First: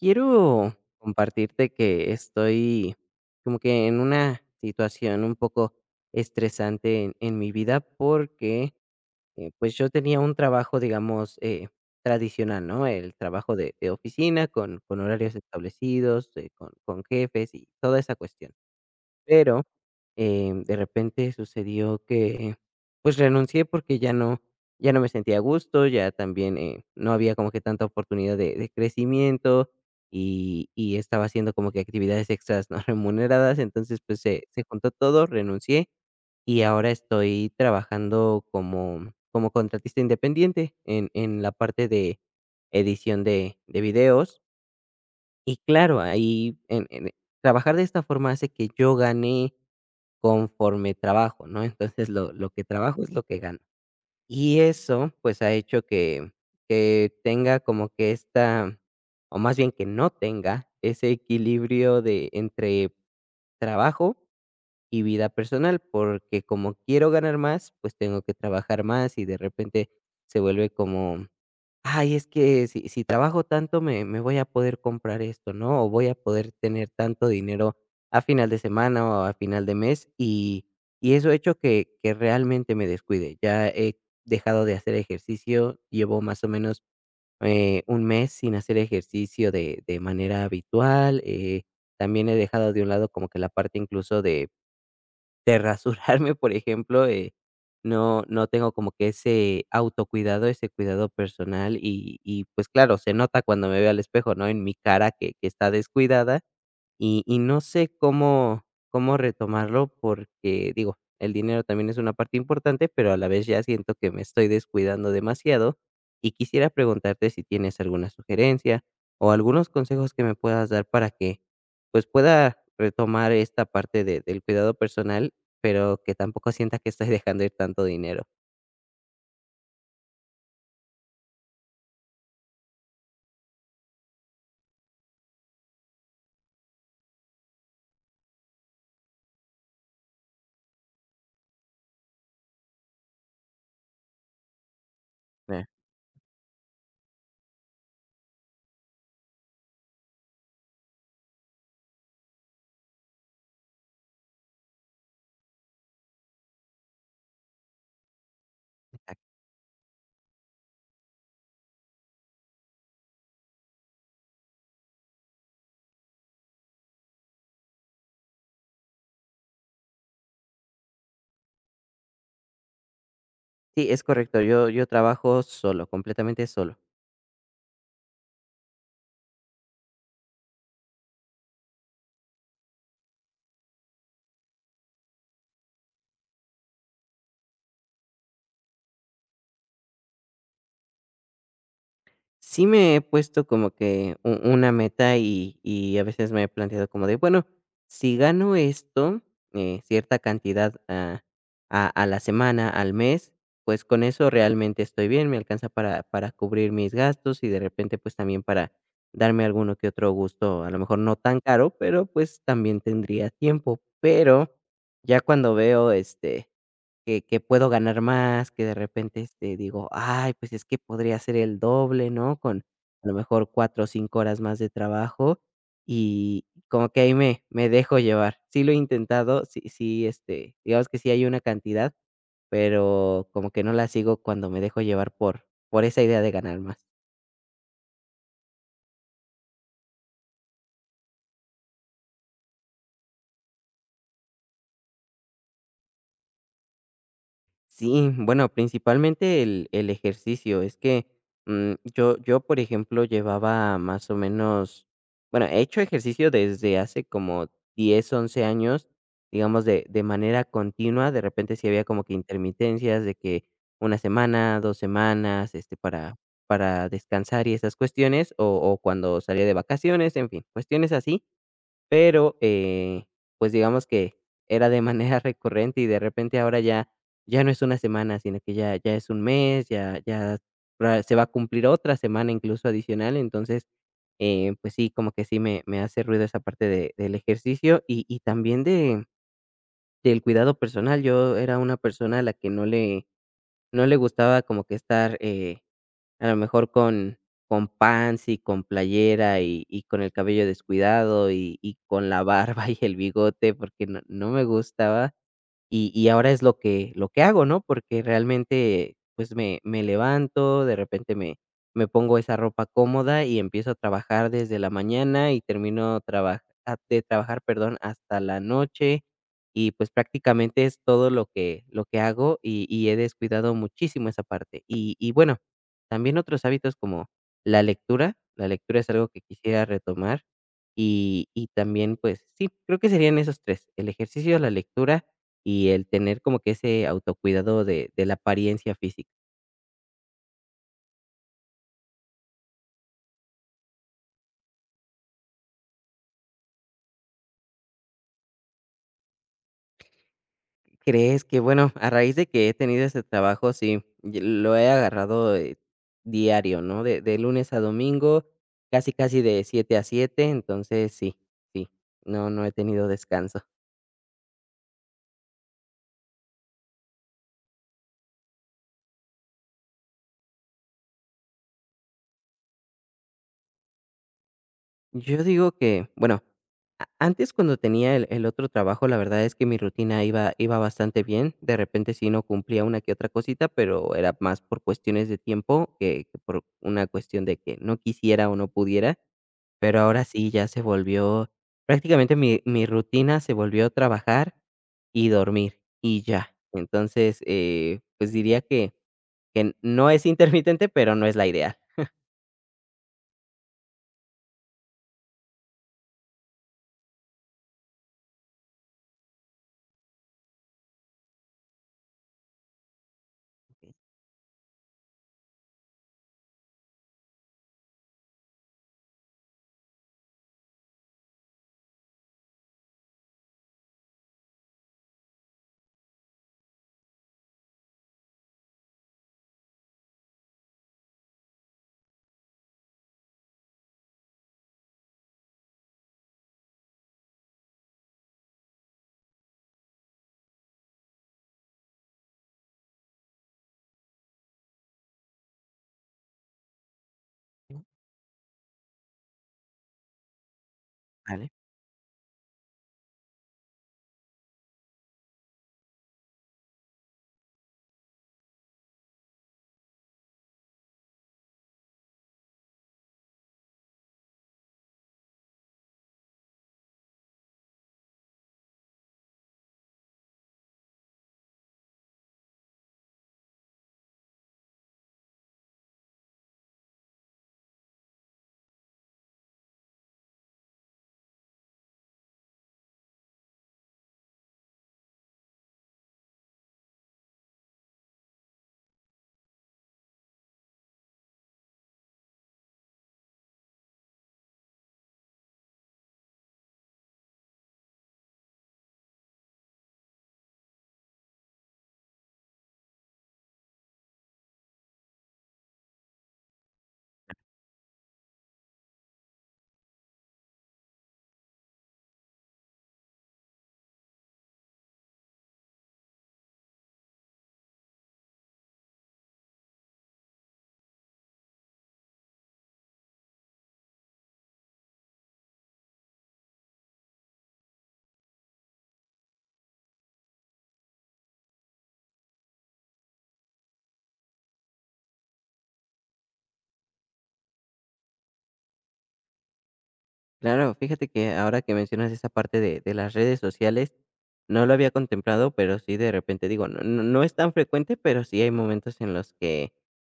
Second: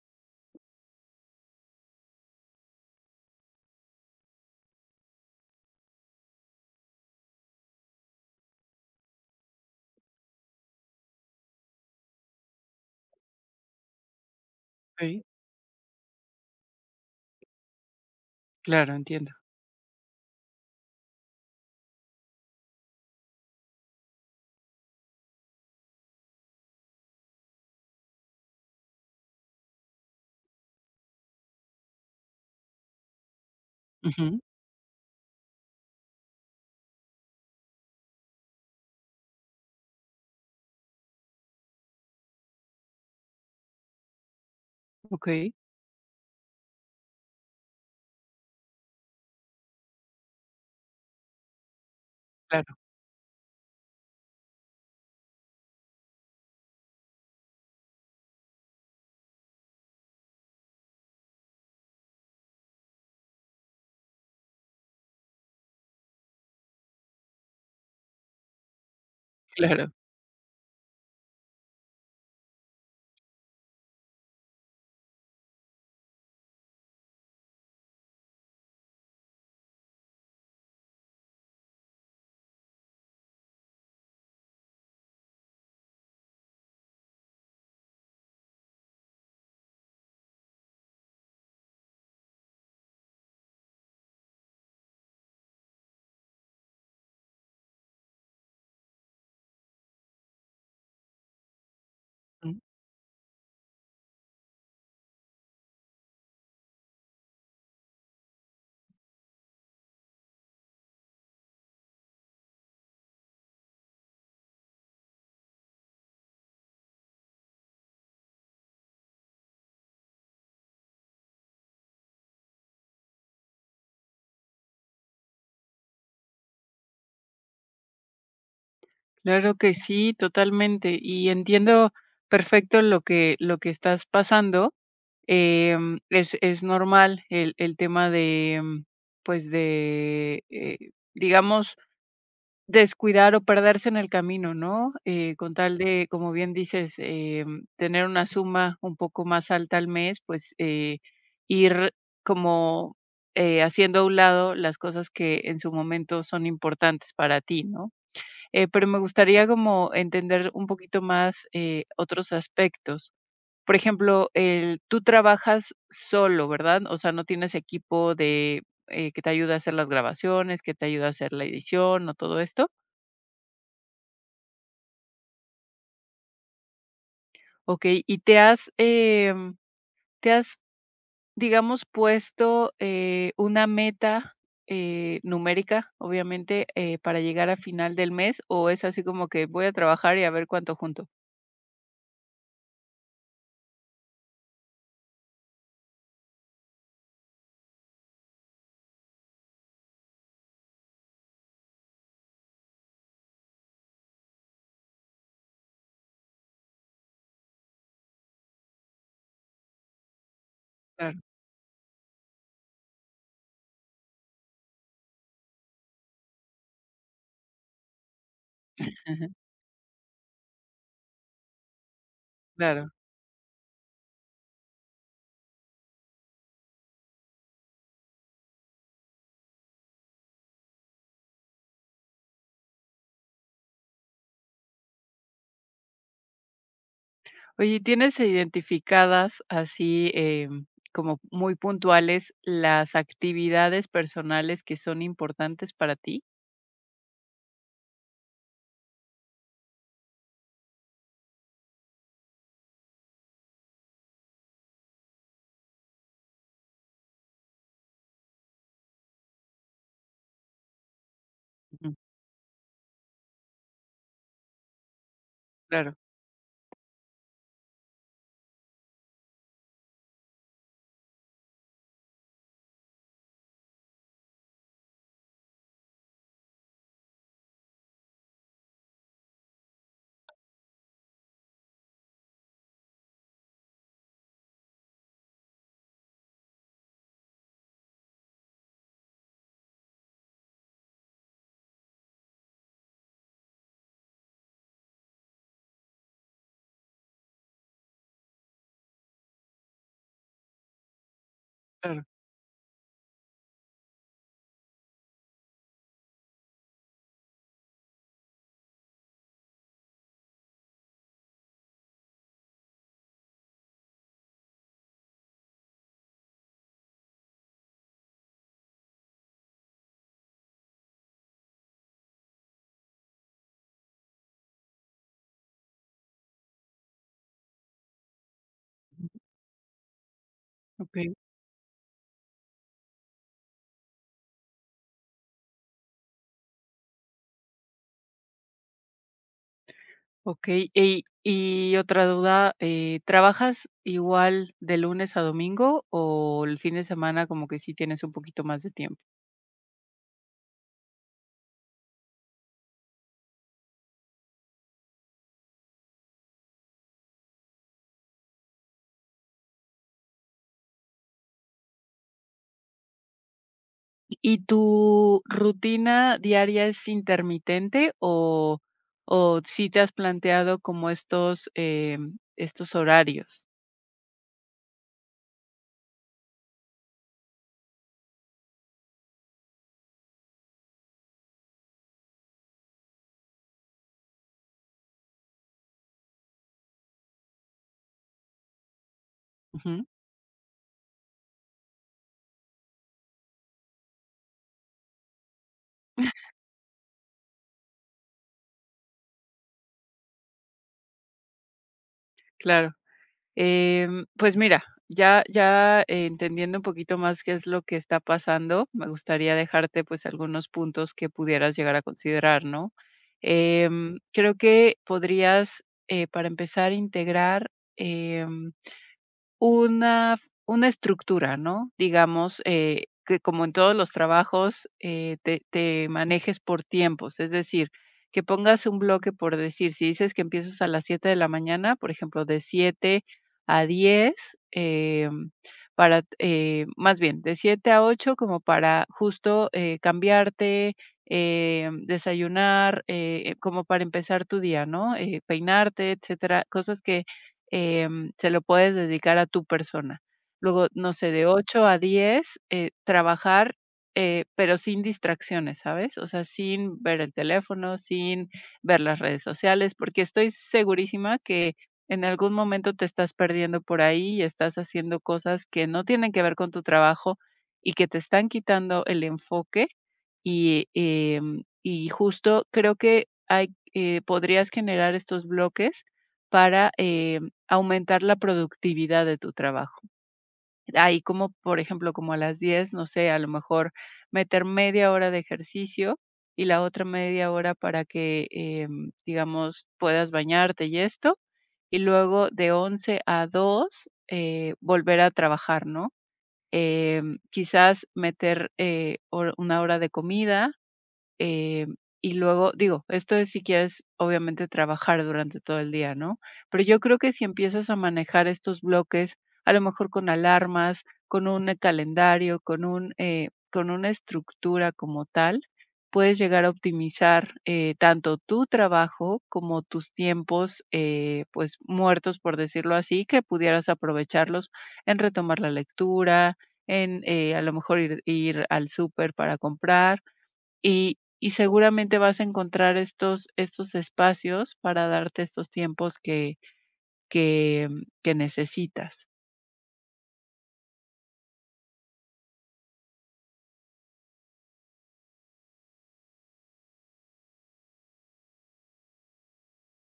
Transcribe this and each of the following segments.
Quiero compartirte que estoy como que en una situación un poco estresante en mi vida porque pues yo tenía un trabajo, digamos, tradicional, ¿no? El trabajo de oficina con Okey, horarios establecidos, con jefes y toda esa cuestión. claro, entiendo. Pero, de repente sucedió que, pues, renuncié porque ya no me sentía a gusto, ya también, no había como que tanta oportunidad de crecimiento y estaba haciendo como que actividades extras no remuneradas. Entonces, pues, Ujú, se juntó todo, renuncié y ahora estoy trabajando como contratista independiente en la parte de edición de videos. okey, Y claro, ahí en trabajar de esta forma hace que yo gane conforme trabajo, ¿no? Entonces, lo que claro, trabajo es lo que gano. Y eso, pues, ha hecho que tenga como que esta, o más bien, que no tenga ese equilibrio de entre trabajo y vida personal, porque como quiero ganar más, pues, tengo que trabajar más. Y de repente claro. se vuelve como: "Ay, es que si trabajo tanto me voy a poder comprar esto", ¿no? O voy a poder tener tanto dinero a final de semana o a final de mes, y eso ha hecho que realmente me descuide. Ya he dejado de hacer ejercicio, llevo más o menos, un mes sin hacer ejercicio de manera habitual. Eh, también he dejado de un lado como que la parte incluso de rasurarme, por ejemplo. Eh, no tengo como que ese autocuidado, ese cuidado personal y, Mm. pues, claro, se nota cuando me veo al espejo, ¿no? En mi cara, que está descuidada, y no sé cómo retomarlo porque, digo, el dinero también es una parte importante, pero a la vez ya siento que me estoy descuidando demasiado, y quisiera preguntarte si tienes alguna sugerencia, o algunos consejos que me puedas dar para que, pues, pueda retomar esta parte de del cuidado personal, pero que tampoco sienta que estoy dejando ir tanto dinero. Claro que sí, totalmente. Y entiendo perfecto lo que estás pasando. Es normal el tema de, pues, de, digamos, descuidar o perderse en el camino, ¿no? Con Eh. tal de, como bien dices, tener una suma un poco más alta al mes, pues ir como haciendo a un lado las cosas que en su momento son importantes para ti, ¿no? Pero me gustaría como entender un poquito más otros aspectos. Por ejemplo, tú trabajas solo, ¿verdad? O sea, no tienes equipo de que te ayuda a hacer las grabaciones, que te ayuda a hacer la edición o todo esto. Sí, es correcto, yo trabajo solo, completamente solo. Okey, ¿y te has, em, te has, digamos, puesto, una meta, numérica, obviamente, para llegar a final del mes, o es así como que voy a trabajar y a ver cuánto junto? Sí me he puesto como que u una meta y a veces me he planteado como de, bueno, si gano esto, cierta cantidad a la semana, al mes, pues con eso realmente estoy bien, me alcanza para cubrir mis gastos y de repente, pues también para darme alguno que otro gusto, a lo mejor no Claro, tan caro, pero pues también tendría tiempo. Pero ya cuando veo, este, que puedo ganar más, que de repente, este, digo: "Ay, pues es que podría ser el doble", ¿no? Con claro. a lo mejor 4 o 5 horas más de trabajo, y como que ahí me dejo llevar. Sí lo he intentado, sí, sí, este, digamos que sí hay una cantidad, pero como que no la sigo cuando me dejo llevar por esa idea de ganar más. Oye, ¿tienes identificadas así, como muy puntuales las actividades personales que son importantes para ti? Sí, bueno, principalmente el ejercicio. Es que yo, yo, por ejemplo, llevaba más o menos, bueno, he hecho ejercicio desde hace como 10 11 años, digamos, de manera continua. De repente sí había Ujú. como que intermitencias de que una semana, dos semanas, este, Claro, para descansar y esas cuestiones, o cuando salía de vacaciones, en fin, cuestiones así, pero, pues, digamos que era de manera recurrente, y de repente ahora ya ya no es una semana, sino que ya es un mes, ya pra se va a cumplir otra semana incluso adicional. Entonces, pues sí, como que sí me hace ruido esa parte de del ejercicio y también de del cuidado personal. Yo era una persona a la que no le gustaba como que estar, a lo mejor con pants y con playera y con el cabello descuidado y claro, con la barba y el bigote, porque no me gustaba, y ahora es lo que hago, ¿no? Porque realmente, pues, me levanto, de repente me pongo esa ropa cómoda y empiezo a trabajar desde la mañana y termino de trabajar, perdón, hasta la noche. Y, pues, prácticamente es todo lo que hago y he descuidado muchísimo esa parte. Y, bueno, también otros hábitos como la lectura. La lectura es algo que quisiera retomar, okey. y también, pues, sí, creo que serían esos tres: el ejercicio, la lectura y el tener como que ese autocuidado de la apariencia física. Okey, y otra duda, ¿trabajas igual de lunes a domingo o el fin de semana como que sí tienes un poquito más de tiempo? ¿Crees que, bueno, a raíz de que he tenido ese trabajo? Sí, y lo he agarrado, diario, ¿no? De lunes a domingo, casi, casi de 7 a siete. Entonces sí, sí, no, no he tenido descanso. ¿Y tu rutina diaria es intermitente o sí te has planteado como estos horarios? Yo digo que, bueno, antes cuando tenía el otro trabajo, la verdad es que mi rutina iba, iba bastante bien. De repente sí no cumplía una que otra cosita, pero era más por cuestiones de tiempo que por una cuestión de que no quisiera o no pudiera. Pero Ujú, ahora sí ya se volvió, prácticamente mi, mi rutina se volvió trabajar y dormir y ya. Entonces, pues diría que, no es intermitente, pero no es la ideal. claro. Pues mira, ya entendiendo un poquito más qué es lo que está pasando, me gustaría dejarte, pues, algunos puntos que pudieras llegar a considerar, ¿no? Creo que podrías, para empezar, integrar, em una una estructura, ¿no? Digamos, que como en todos los trabajos, te manejes por tiempos, es decir, que pongas un bloque, por decir, si dices que empiezas a las 7 de la mañana, por ejemplo, de 7 a 10, para, más bien, de 7 a 8 como para justo, cambiarte, desayunar, como para empezar tu día, ¿no? Peinarte, etcétera, cosas que Ok. Se lo puedes dedicar a tu persona. Luego, no sé, de ¿Vale? 8 a 10 trabajar, pero sin distracciones, ¿sabes? O sea, sin ver el teléfono, sin ver las redes sociales, porque estoy segurísima que en algún momento te estás perdiendo por ahí y estás haciendo cosas que no tienen que ver con tu trabajo y que te están quitando el enfoque. Y justo creo que podrías generar estos bloques para aumentar la productividad de tu trabajo. Ahí como, por ejemplo, como a las 10, no sé, a lo mejor meter media hora de ejercicio y la otra media hora para que, digamos, puedas bañarte y esto, y luego de 11 a 2 volver a trabajar, ¿no? Quizás meter, hor una hora de comida, eh, y luego, digo, esto es si quieres, obviamente, trabajar durante todo el día, ¿no? Pero yo creo que si empiezas a manejar estos bloques, a lo mejor con alarmas, con un calendario, con una estructura como tal, puedes llegar a optimizar tanto tu trabajo como tus tiempos, pues muertos, por decirlo así, que pudieras aprovecharlos en retomar la lectura, en a lo mejor ir al súper para comprar, y seguramente vas a encontrar estos espacios para darte estos tiempos que que necesitas. Claro, fíjate que ahora que mencionas esa parte de las redes sociales, no lo había contemplado, pero sí de repente digo, no, no, no es tan frecuente, pero sí hay momentos en los que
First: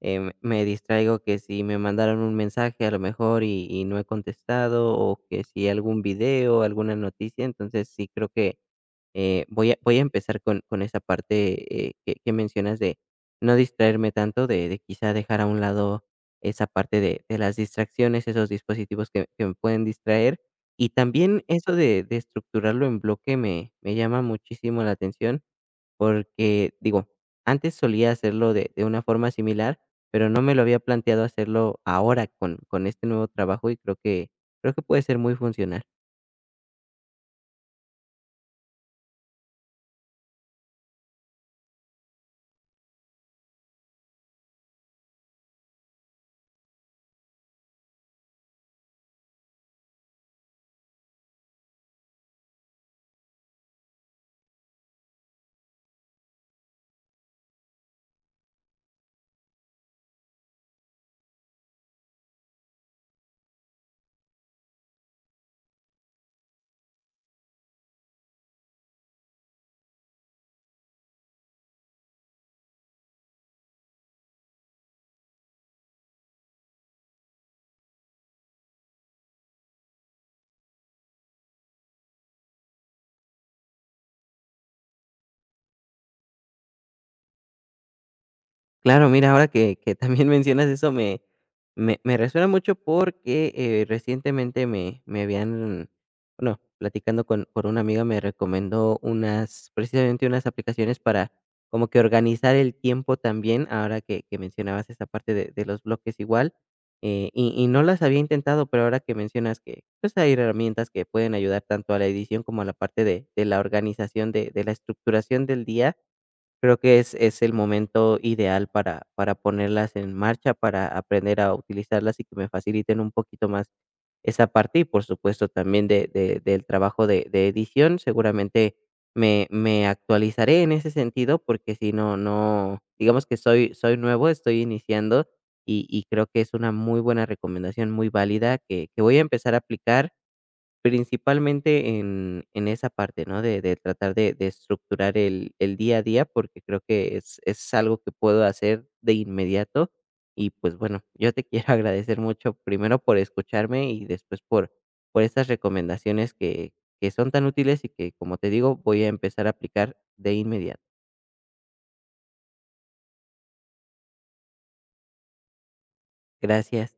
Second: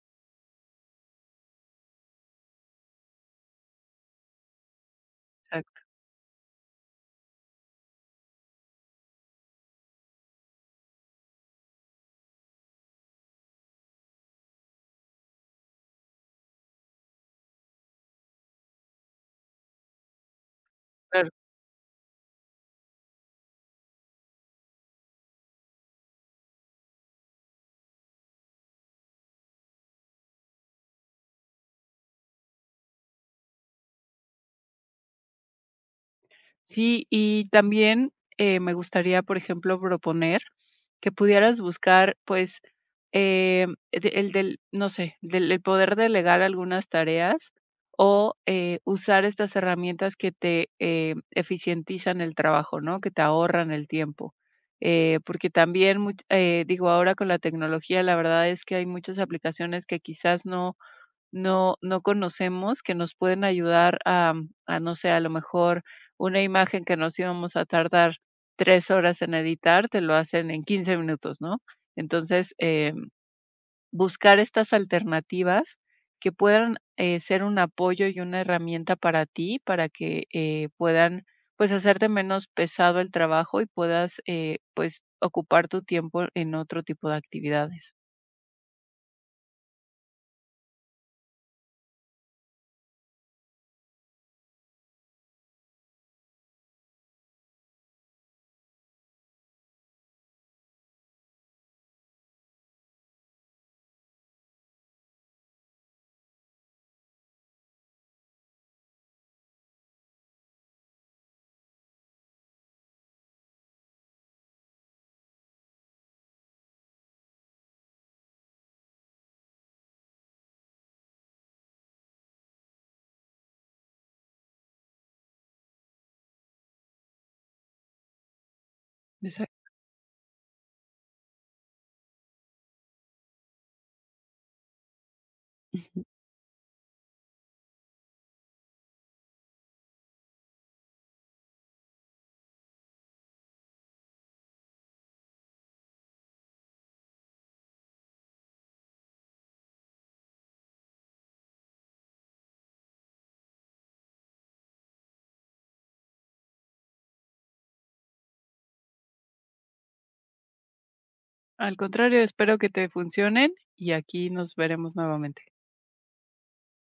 me distraigo, que si me mandaron un mensaje a lo mejor y no he contestado, o que si Exacto. algún video, alguna noticia. Entonces sí creo que voy, a, voy a empezar con esa parte, que mencionas, de no distraerme tanto, de quizá dejar a un lado esa parte de las distracciones, esos dispositivos que me pueden distraer. Y también eso de estructurarlo en bloque me llama muchísimo la atención, porque, digo, antes solía hacerlo de una forma similar, pero no me lo había planteado hacerlo ahora con este nuevo trabajo, y creo que puede ser muy funcional. Sí, y también, me gustaría, por ejemplo, proponer que pudieras buscar, pues, eh, no sé, del el poder delegar algunas tareas, o usar estas herramientas que te eficientizan el trabajo, ¿no? Que te ahorran el tiempo. Porque también much digo, ahora con la tecnología, la verdad es que hay muchas aplicaciones que quizás no conocemos, que nos pueden ayudar no sé, a lo mejor una imagen que nos íbamos a tardar 3 horas en editar, te lo hacen en 15 minutos, ¿no? Entonces, buscar estas alternativas que puedan ser un apoyo y una herramienta para ti, para que puedan, pues, hacerte menos pesado el trabajo y puedas, pues, ocupar tu tiempo en otro tipo de actividades. Claro, mira, ahora que también mencionas eso, me resuena mucho porque, recientemente me habían, bueno, platicando con, por una amiga me recomendó unas, precisamente unas aplicaciones para como que organizar el tiempo también, ahora que mencionabas esa parte de los bloques igual. Eh, y no las había intentado, pero ahora que mencionas que, pues, hay herramientas que pueden ayudar tanto a la edición como a la parte de la organización, de la estructuración del día. Creo que es el momento ideal para ponerlas en marcha, para aprender a utilizarlas y que me faciliten un poquito más esa parte, y por supuesto también de del trabajo de edición. Seguramente me Exacto. me actualizaré en ese sentido, porque si no, digamos que soy, soy nuevo, estoy iniciando, y creo que es una muy buena recomendación, muy válida, que voy a empezar a aplicar principalmente en esa parte, ¿no? De tratar de estructurar el día a día, porque creo que es algo que puedo hacer de inmediato. Y, pues, bueno, yo te quiero agradecer mucho, primero por escucharme y después por estas recomendaciones, que son tan útiles y que, como te digo, voy a empezar a aplicar de inmediato. Al contrario, espero que te funcionen y aquí nos veremos nuevamente. Gracias.